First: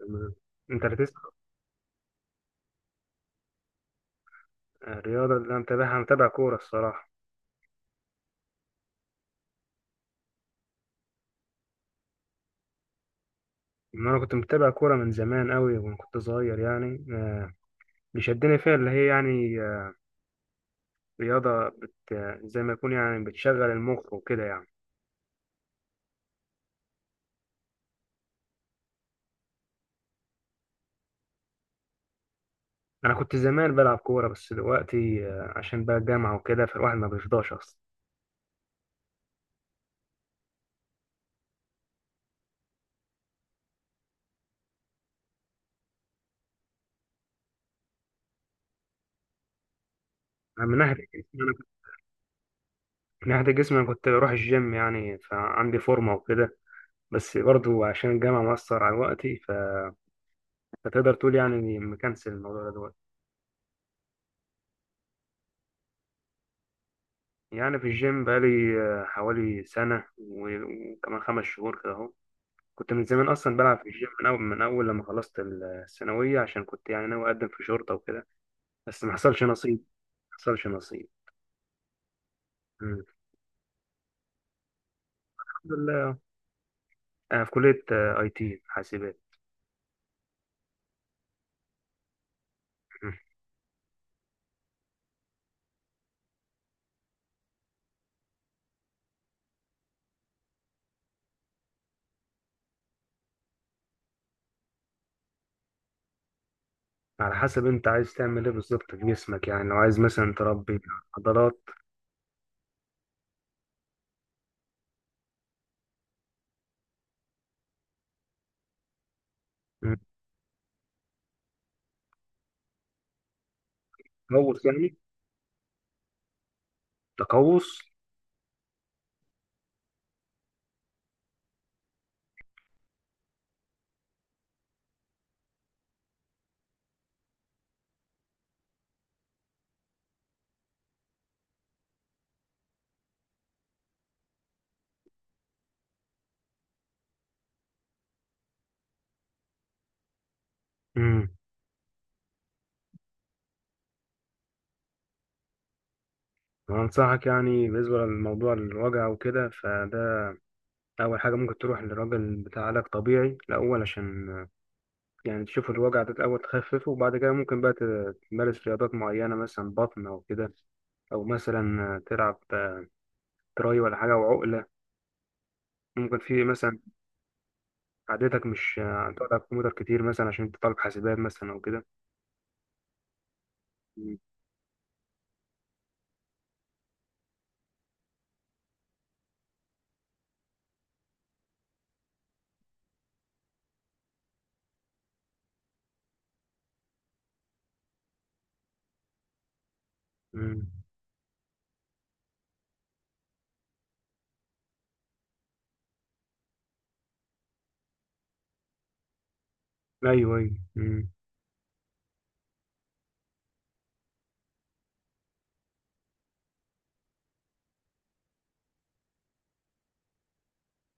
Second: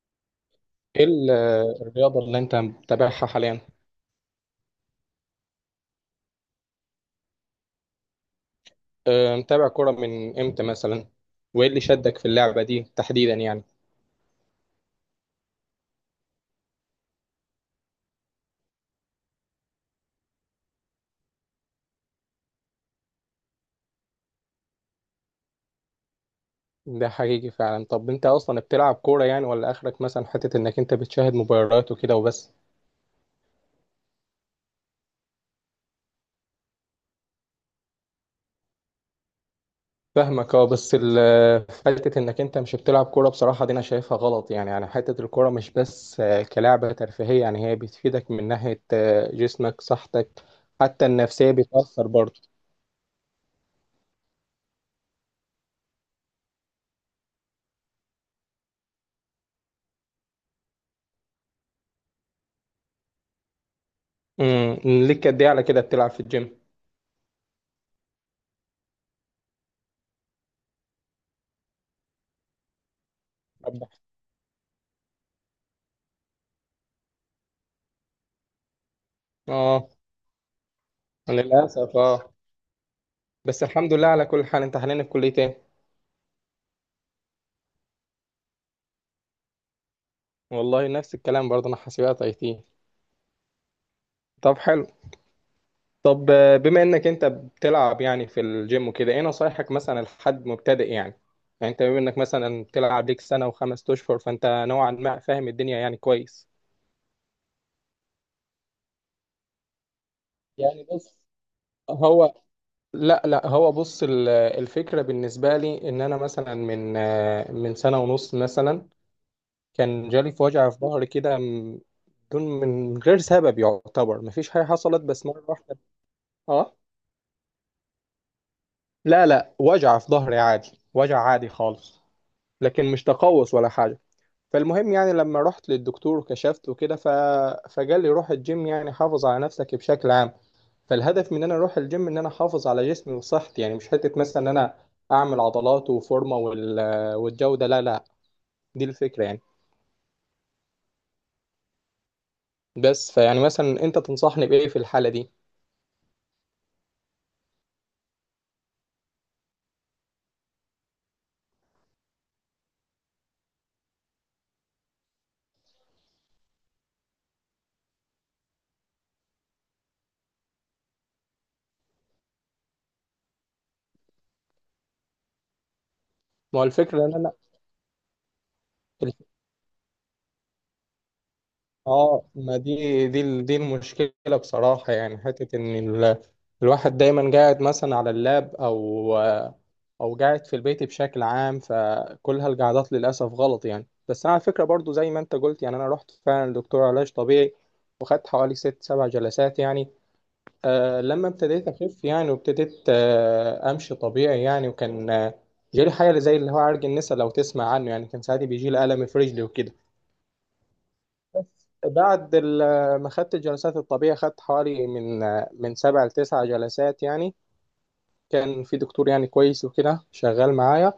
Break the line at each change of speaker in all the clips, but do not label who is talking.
تمام. انت
ايه
ركزت.
الرياضة اللي انت متابعها حاليا؟
الرياضة اللي انا متابعها متابع كورة الصراحة.
اه، متابع كرة من امتى مثلا؟ وايه اللي شدك في اللعبة دي تحديدا يعني؟
ان انا كنت متابع كورة من زمان قوي وانا كنت صغير يعني اللي شدني فيها اللي هي يعني رياضة بت آه، زي ما يكون يعني بتشغل المخ وكده يعني.
ده حقيقي فعلا. طب انت اصلا بتلعب كورة يعني، ولا اخرك مثلا حتة انك انت بتشاهد مباريات وكده وبس؟
انا كنت زمان بلعب كورة بس دلوقتي عشان بقى الجامعة وكده فالواحد ما بيفضاش اصلا.
فاهمك، اه، بس حتة انك انت مش بتلعب كورة بصراحة، دي انا شايفها غلط يعني حتة الكورة مش بس كلعبة ترفيهية، يعني هي بتفيدك من ناحية جسمك صحتك.
أنا من ناحية
حتى
الجسم-
النفسية
انا كنت-
بتأثر برضه.
من ناحية الجسم انا كنت بروح الجيم يعني فعندي فورمة وكده. بس برضو عشان الجامعة مأثر على وقتي فتقدر تقول يعني إني مكنسل الموضوع ده دلوقتي.
ليك قد ايه على كده بتلعب في الجيم؟
يعني في الجيم بقالي حوالي سنة وكمان 5 شهور كده أهو. كنت من زمان أصلا بلعب
أبدأ.
في الجيم من أول لما خلصت الثانوية عشان كنت يعني ناوي أقدم في شرطة وكده. بس ما حصلش نصيب.
اه.
ما حصلش نصيب.
للأسف اه.
مم.
بس الحمد لله على كل حال. انت حاليا في كلية
الحمد
ايه؟
لله. أنا في كلية أي تي حاسبات.
والله نفس الكلام برضه، انا حاسبات اي تي.
مم.
طب حلو. طب، بما انك انت بتلعب يعني في الجيم وكده، ايه نصايحك مثلا لحد مبتدئ يعني؟ يعني انت بما انك مثلا بتلعب ليك سنة وخمس اشهر، فانت نوعا ما فاهم الدنيا يعني كويس.
على حسب أنت عايز تعمل إيه بالظبط في جسمك يعني لو عايز مثلا تربي
يعني بص.
عضلات.
هو. لا لا، هو بص، الفكرة بالنسبة لي ان انا مثلا من سنة ونص مثلا،
مم.
كان جالي في وجع في ظهري كده من غير سبب يعتبر، مفيش حاجة
تقوس يعني.
حصلت بس مرة واحدة. اه.
تقوس.
لا لا، وجع في ظهري عادي، وجع عادي خالص. لكن مش تقوس ولا حاجة. فالمهم يعني لما رحت للدكتور وكشفت وكده فقال لي روح الجيم يعني، حافظ على نفسك بشكل عام. فالهدف من ان انا اروح الجيم ان انا احافظ على جسمي وصحتي، يعني مش حتة مثلا ان انا اعمل عضلات وفورمة والجودة، لا لا. دي الفكرة يعني.
مم.
بس، فيعني مثلا انت تنصحني بايه في الحالة دي؟
وأنصحك يعني بالنسبة للموضوع الوجع وكده فده أول حاجة ممكن تروح لراجل بتاع علاج طبيعي الأول عشان يعني تشوف الوجع ده الأول تخففه وبعد كده ممكن بقى تمارس رياضات معينة مثلا بطن أو كده. أو مثلا تلعب تراي ولا حاجة وعقلة. ممكن في
ما هو
مثلا
الفكرة ان،
عادتك مش
الف-
تقعد على الكمبيوتر كتير مثلا عشان أنت طالب حاسبات مثلا أو كده.
اه ما دي دي
مم.
المشكله بصراحه، يعني حته ان ال... الواحد دايما قاعد مثلا على اللاب او، قاعد في البيت بشكل عام، فكل هالقعدات للاسف غلط يعني. بس انا على فكره، برضو زي ما انت قلت، يعني انا رحت فعلا لدكتور علاج طبيعي، وخدت حوالي ست سبع جلسات يعني.
مم.
لما ابتديت اخف يعني، وابتديت امشي طبيعي يعني، وكان، جالي حاجه زي اللي هو عرج النسا، لو تسمع عنه يعني، كان ساعات بيجي لي الم في رجلي وكده.
أيوه، أيوه. مم.
بس بعد ما خدت الجلسات الطبية، خدت حوالي من سبع لتسع جلسات يعني. كان في دكتور يعني كويس وكده شغال معايا.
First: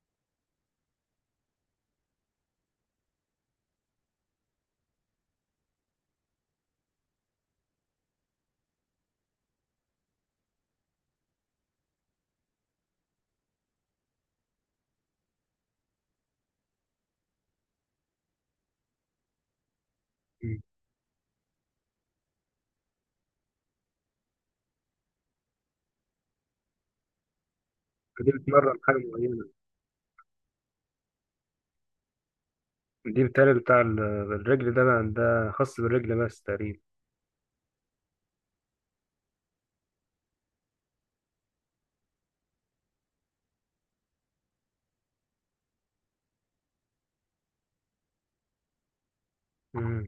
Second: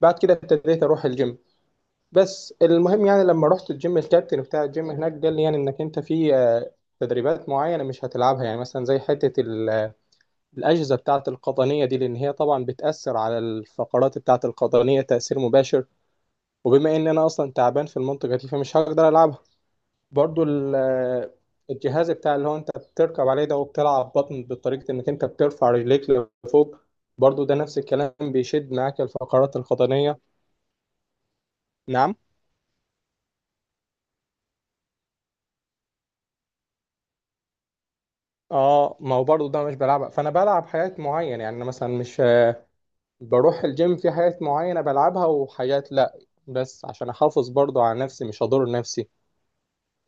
بعد كده ابتديت اروح الجيم. بس المهم يعني لما رحت الجيم، الكابتن بتاع الجيم هناك قال لي يعني انك انت في، تدريبات معينة مش هتلعبها، يعني مثلا زي حتة الأجهزة بتاعة القطنية دي، لأن هي طبعا بتأثر على الفقرات بتاعة القطنية تأثير مباشر. وبما إن أنا أصلا تعبان في المنطقة دي، فمش هقدر ألعبها. برضو
مم.
الجهاز بتاع اللي هو انت بتركب عليه ده، وبتلعب بطن بطريقة انك انت بترفع رجليك لفوق، برضو ده نفس الكلام
فدي
بيشد
بتمرن حاجة
معاك
معينة.
الفقرات القطنية. نعم.
دي بالتالي بتاع الرجل ده بقى ده خاص بالرجل بس تقريبا.
اه، ما هو برضو ده مش بلعبها، فانا بلعب حاجات معينة يعني. أنا مثلا مش بروح الجيم في حاجات معينة بلعبها وحاجات لا، بس عشان احافظ برضو على نفسي مش اضر نفسي.
مم.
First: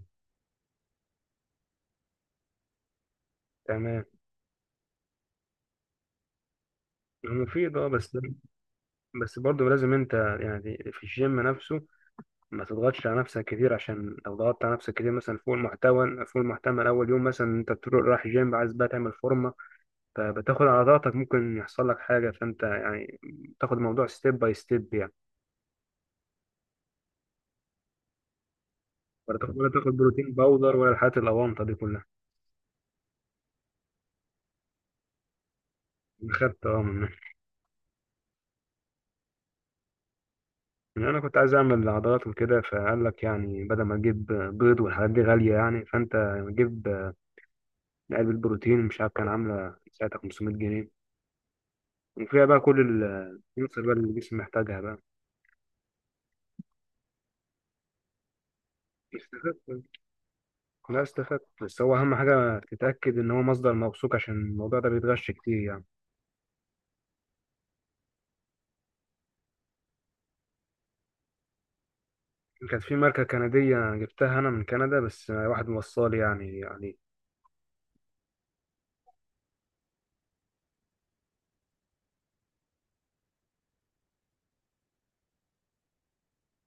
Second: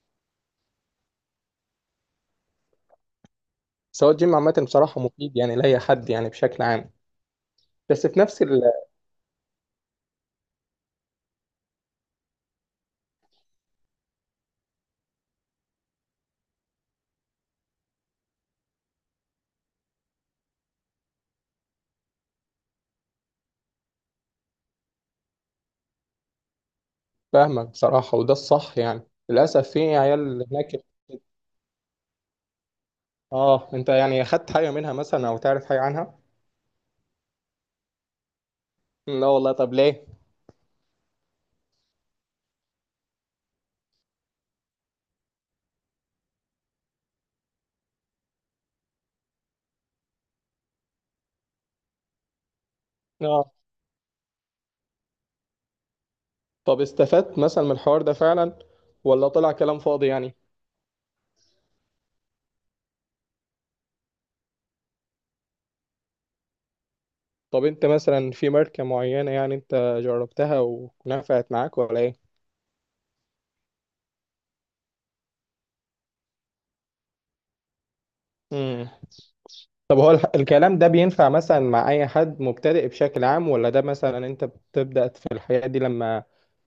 تمام.
سواء الجيم عامة، بصراحة مفيد يعني لأي حد يعني، بشكل عام.
هو مفيد، اه،
بس
بس.
في نفس ال-
بس برضه لازم انت يعني في الجيم نفسه ما تضغطش على نفسك كتير، عشان لو ضغطت على نفسك كتير مثلا فوق المحتمل اول يوم، مثلا انت بتروح رايح جيم عايز بقى تعمل فورمه، فبتاخد على ضغطك ممكن يحصل لك حاجه، فانت يعني تاخد الموضوع ستيب باي ستيب يعني.
فاهمك بصراحة، وده الصح يعني.
ولا تاخد
للأسف
ولا
في
تاخد بروتين
عيال هناك.
باودر ولا الحاجات الاوانطه دي كلها.
اه، انت يعني اخدت حاجه منها مثلا، او تعرف حاجه عنها؟
خدت، اه، من.
لا والله، طب ليه؟
يعني انا كنت عايز اعمل عضلات وكده فقال لك يعني بدل ما تجيب بيض والحاعات دي غاليه يعني، فانت جيب علبه بروتين، مش عارف كان عامله ساعتها 500 جنيه، وفيها بقى كل
اه.
العناصر بقى اللي الجسم محتاجها بقى.
طب استفدت مثلا من الحوار ده فعلا، ولا طلع
استفدت.
كلام فاضي يعني؟
لا، استفدت، بس هو أهم حاجة تتأكد إن هو مصدر موثوق عشان الموضوع ده بيتغش كتير يعني.
طب انت مثلا في ماركه معينه يعني، انت جربتها ونفعت معاك ولا ايه؟
كانت في ماركة كندية جبتها أنا من كندا بس واحد موصلي يعني.
امم. طب هو الكلام ده بينفع مثلا مع اي حد مبتدئ بشكل عام، ولا ده مثلا انت بتبدا في الحياه دي لما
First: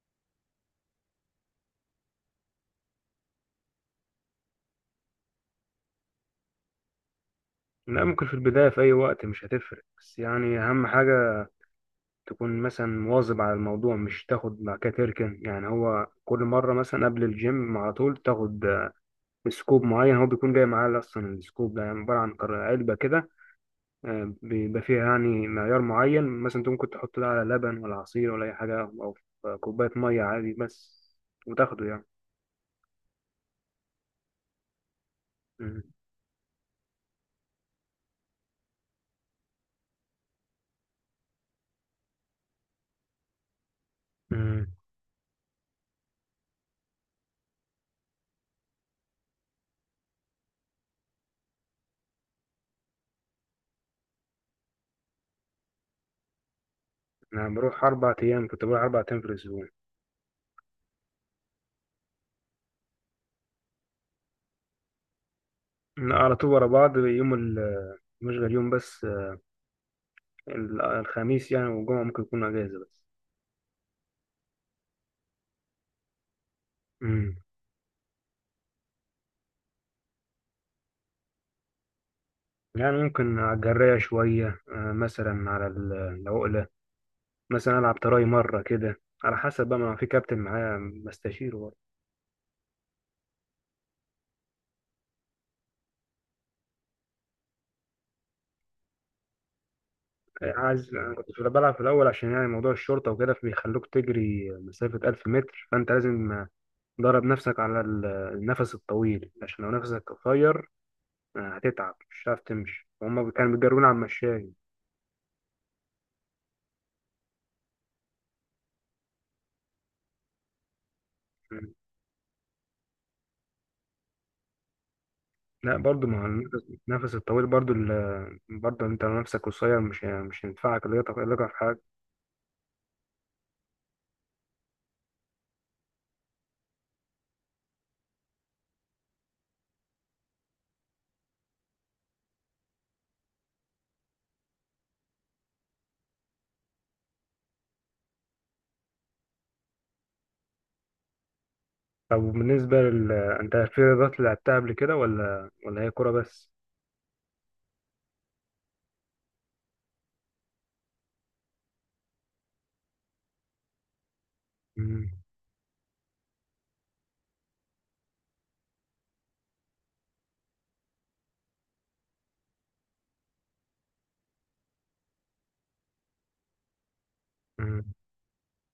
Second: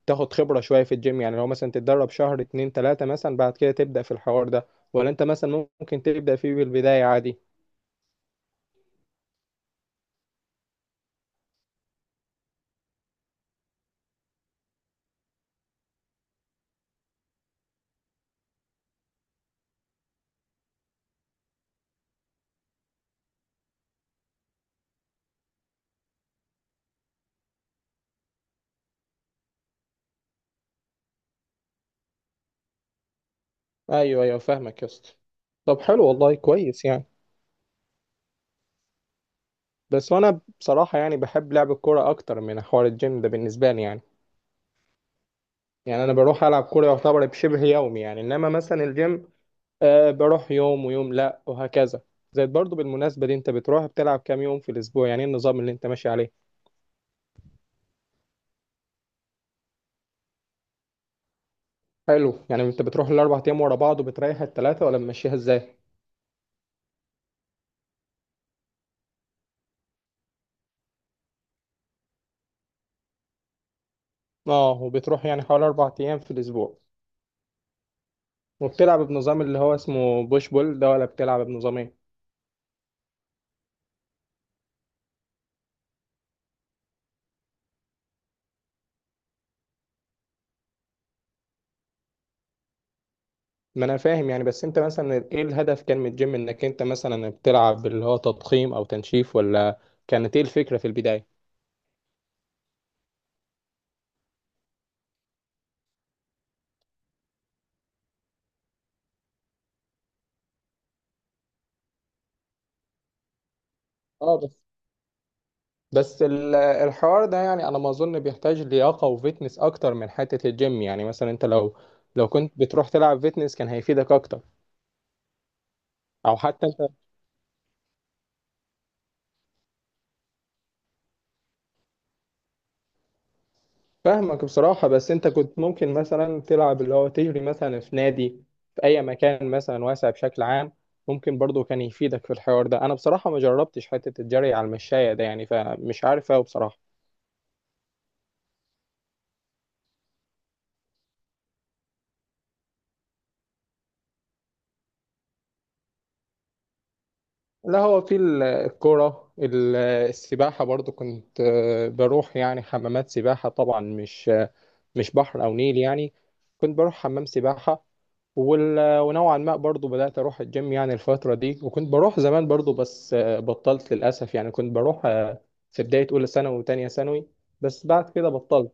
تاخد خبره شويه في الجيم يعني، لو مثلا تتدرب شهر اتنين تلاته مثلا بعد كده تبدا في الحوار ده، ولا انت مثلا ممكن تبدا فيه بالبدايه عادي؟
لا، ممكن في البداية في أي وقت مش هتفرق، بس يعني أهم حاجة تكون مثلا مواظب على الموضوع، مش تاخد مع كده تركن يعني، هو كل مرة مثلا قبل الجيم على طول تاخد سكوب معين، هو بيكون جاي معاه أصلا السكوب ده، يعني عبارة عن علبة كده بيبقى فيها يعني معيار معين، مثلا انت ممكن تحط ده على لبن ولا عصير ولا اي حاجه او في كوبايه ميه عادي بس، وتاخده يعني.
ايوه ايوه، فاهمك يا اسطى. طب
مم.
حلو والله، كويس يعني. بس انا بصراحه يعني بحب لعب الكوره اكتر من حوار الجيم ده بالنسبه لي يعني.
مم.
يعني انا بروح العب كوره يعتبر بشبه يومي يعني، انما مثلا الجيم بروح يوم ويوم لا وهكذا. زائد برضو بالمناسبه دي، انت بتروح بتلعب كام يوم في الاسبوع يعني، ايه النظام اللي انت ماشي عليه؟
انا بروح 4 ايام، كنت بروح 4 ايام في الاسبوع.
حلو، يعني انت بتروح الاربع ايام ورا بعض وبتريح الثلاثه، ولا ماشيها ازاي؟
أنا على طول ورا بعض، مش غير يوم بس الخميس يعني والجمعه ممكن يكون اجازه بس.
اه، وبتروح يعني حوالي 4 ايام في الاسبوع،
مم.
وبتلعب بنظام اللي هو اسمه بوش بول ده، ولا بتلعب بنظام ايه؟
يعني ممكن على الجراية شوية مثلا على العقلة، مثلا ألعب تراي مرة كده، على حسب بقى ما في كابتن معايا بستشيره.
ما انا فاهم يعني، بس انت مثلا ايه الهدف كان من الجيم؟ انك انت مثلا بتلعب اللي هو تضخيم او تنشيف، ولا كانت ايه الفكرة في
أنا
البداية؟
كنت في بلعب في الأول عشان يعني موضوع الشرطة وكده، فبيخلوك تجري مسافة 1000 متر، فأنت لازم تدرب نفسك على النفس الطويل، عشان لو نفسك قصير هتتعب، مش هتعرف تمشي، وهم كانوا بيجرونا على
اه
المشاية.
بس. بس الحوار ده يعني انا ما اظن بيحتاج لياقة وفيتنس اكتر من حتة الجيم، يعني مثلا انت لو كنت بتروح تلعب فيتنس كان هيفيدك اكتر.
لا، برضو ما هو
او حتى
النفس
انت،
النفس الطويل برضو برضو انت لو نفسك قصير مش هينفعك اللياقة. اللياقة في حاجة.
فاهمك بصراحة، بس انت كنت ممكن مثلا تلعب اللي هو تجري مثلا في نادي، في اي مكان مثلا واسع بشكل عام، ممكن برضو كان يفيدك في الحوار ده. انا بصراحة ما جربتش حتة الجري على المشاية ده يعني، فمش عارف اوي بصراحة.
طب بالنسبة انت في رياضات لعبتها قبل كده ولا هي كورة بس؟
لا، هو في الكرة، السباحة برضو كنت، بروح يعني حمامات سباحة، طبعا مش، مش
مم.
بحر أو نيل يعني، كنت بروح حمام سباحة. ونوعا ما برضو بدأت أروح الجيم يعني الفترة دي، وكنت بروح زمان برضو، بس بطلت للأسف يعني، كنت بروح في بداية أولى ثانوي وتانية ثانوي، بس
مم.
بعد كده بطلت.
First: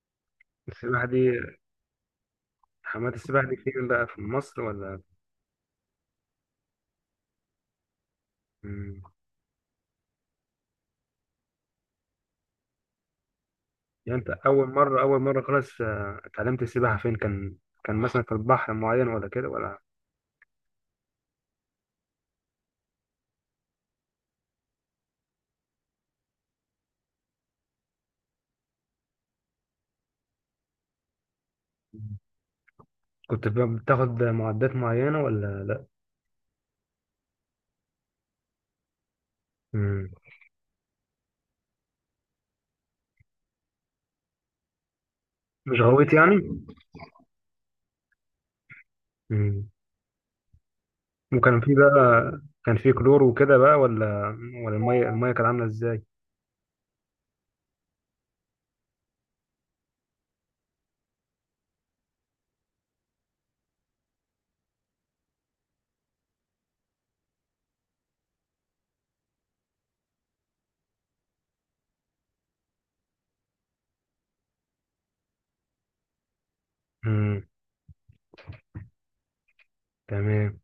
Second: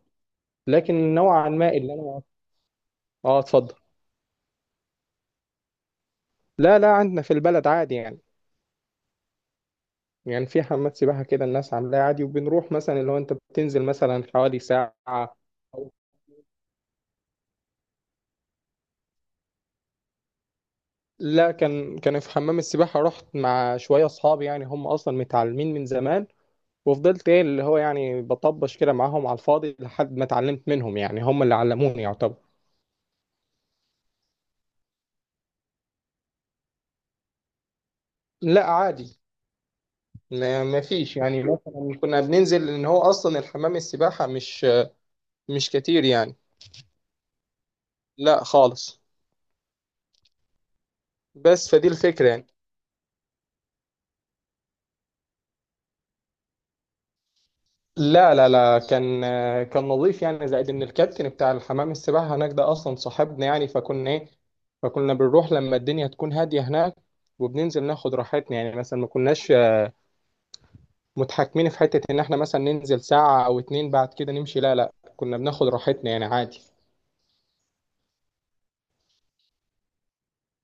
السباحة
لكن
دي،
نوعا ما اللي أنا،
حمامات السباحة دي
اتفضل.
فين بقى، في مصر ولا؟
لا لا، عندنا في البلد عادي يعني.
مم.
يعني في حمامات سباحة كده، الناس عاملاها عادي، وبنروح مثلا اللي هو انت بتنزل
يعني
مثلا
انت
حوالي
اول
ساعة
مره اول مره خلاص
أو،
اتعلمت السباحه فين كان؟ كان مثلا في البحر معين ولا كده ولا؟
لا، كان في حمام السباحة، رحت مع شوية أصحابي يعني، هم أصلا متعلمين من زمان، وفضلت ايه اللي هو يعني بطبش كده معاهم على الفاضي لحد ما اتعلمت منهم، يعني هم اللي علموني يعتبر.
كنت بتاخد معدات معينه ولا لا؟
لا عادي.
مم.
ما فيش يعني، مثلا كنا بننزل ان هو اصلا الحمام السباحة مش
مش
كتير
غويت
يعني.
يعني.
لا خالص.
مم. وكان
بس
في
فدي
بقى،
الفكرة يعني.
كان في كلور وكده بقى ولا، ولا الميه كانت عامله ازاي؟
لا لا لا، كان نظيف يعني. زائد ان الكابتن بتاع الحمام السباحه هناك ده اصلا صاحبنا، يعني فكنا ايه، فكنا بنروح لما الدنيا تكون هاديه هناك، وبننزل ناخد راحتنا يعني. مثلا ما كناش متحكمين في حته ان احنا مثلا ننزل ساعه او اتنين بعد كده نمشي، لا لا، كنا بناخد راحتنا يعني عادي.
مم. تمام.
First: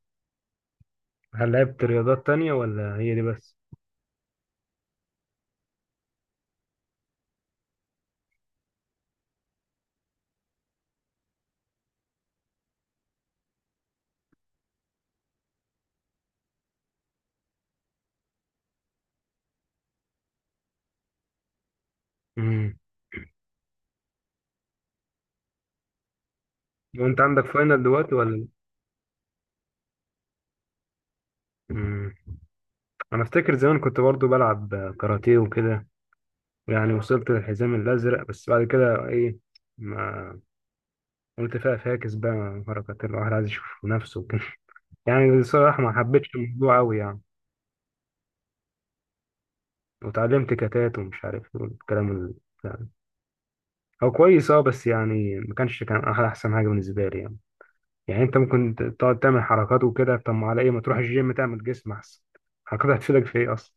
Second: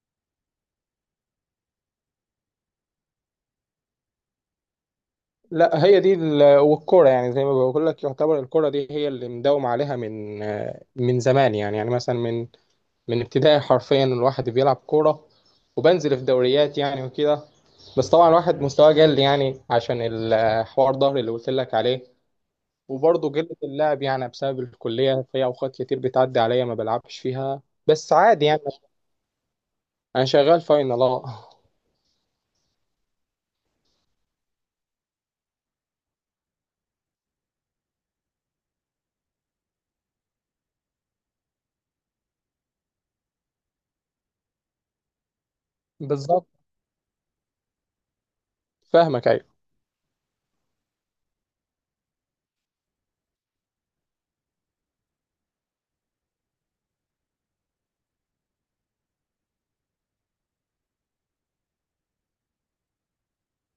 هل لعبت رياضات تانية ولا هي دي بس؟
لا هي دي والكرة، يعني زي ما بقول لك، يعتبر الكرة دي هي اللي مداوم عليها من، من زمان يعني مثلا من ابتدائي، حرفيا الواحد بيلعب كورة وبنزل في دوريات يعني وكده. بس طبعا الواحد مستواه قل يعني، عشان الحوار ظهري اللي قلت لك عليه،
مم.
وبرضه قلة اللعب يعني بسبب الكلية في أوقات كتير بتعدي عليا ما بلعبش
وانت عندك
فيها،
فاينل
بس
دلوقتي
عادي
ولا؟
يعني. أنا شغال فاينل اه.
مم. انا افتكر زمان كنت برضو بلعب كاراتيه وكده، يعني وصلت للحزام الأزرق، بس بعد كده إيه، ما قلت فيها فاكس بقى، حركات الواحد عايز يشوف نفسه وكده. يعني بصراحة ما حبيتش
بالظبط.
الموضوع أوي يعني.
فاهمك أيوه.
وتعلمت كتات ومش عارف إيه والكلام يعني هو كويس أه بس يعني، ما كانش كان أحلى أحسن حاجة بالنسبة لي يعني. يعني أنت ممكن تقعد تعمل حركات وكده، طب ما على إيه ما تروح الجيم تعمل جسم أحسن؟ الحركات هتفيدك في إيه أصلا؟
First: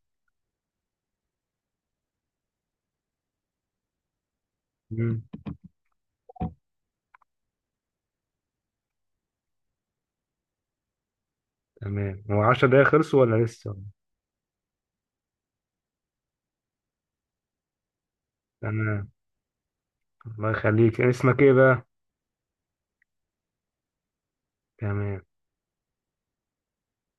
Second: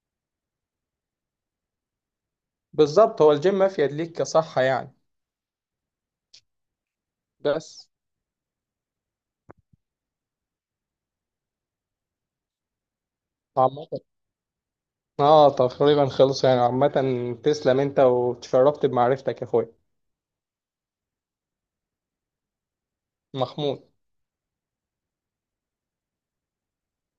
بالظبط، هو الجيم مفيد ليك كصحة يعني.
مم.
بس.
تمام، هو 10 دقايق خلصوا ولا لسه؟
عامة، اه تقريبا خلص يعني، عامة. تسلم أنت، وتشرفت
تمام.
بمعرفتك يا أخويا.
الله يخليك، اسمك إيه بقى؟
مخمود.
تمام.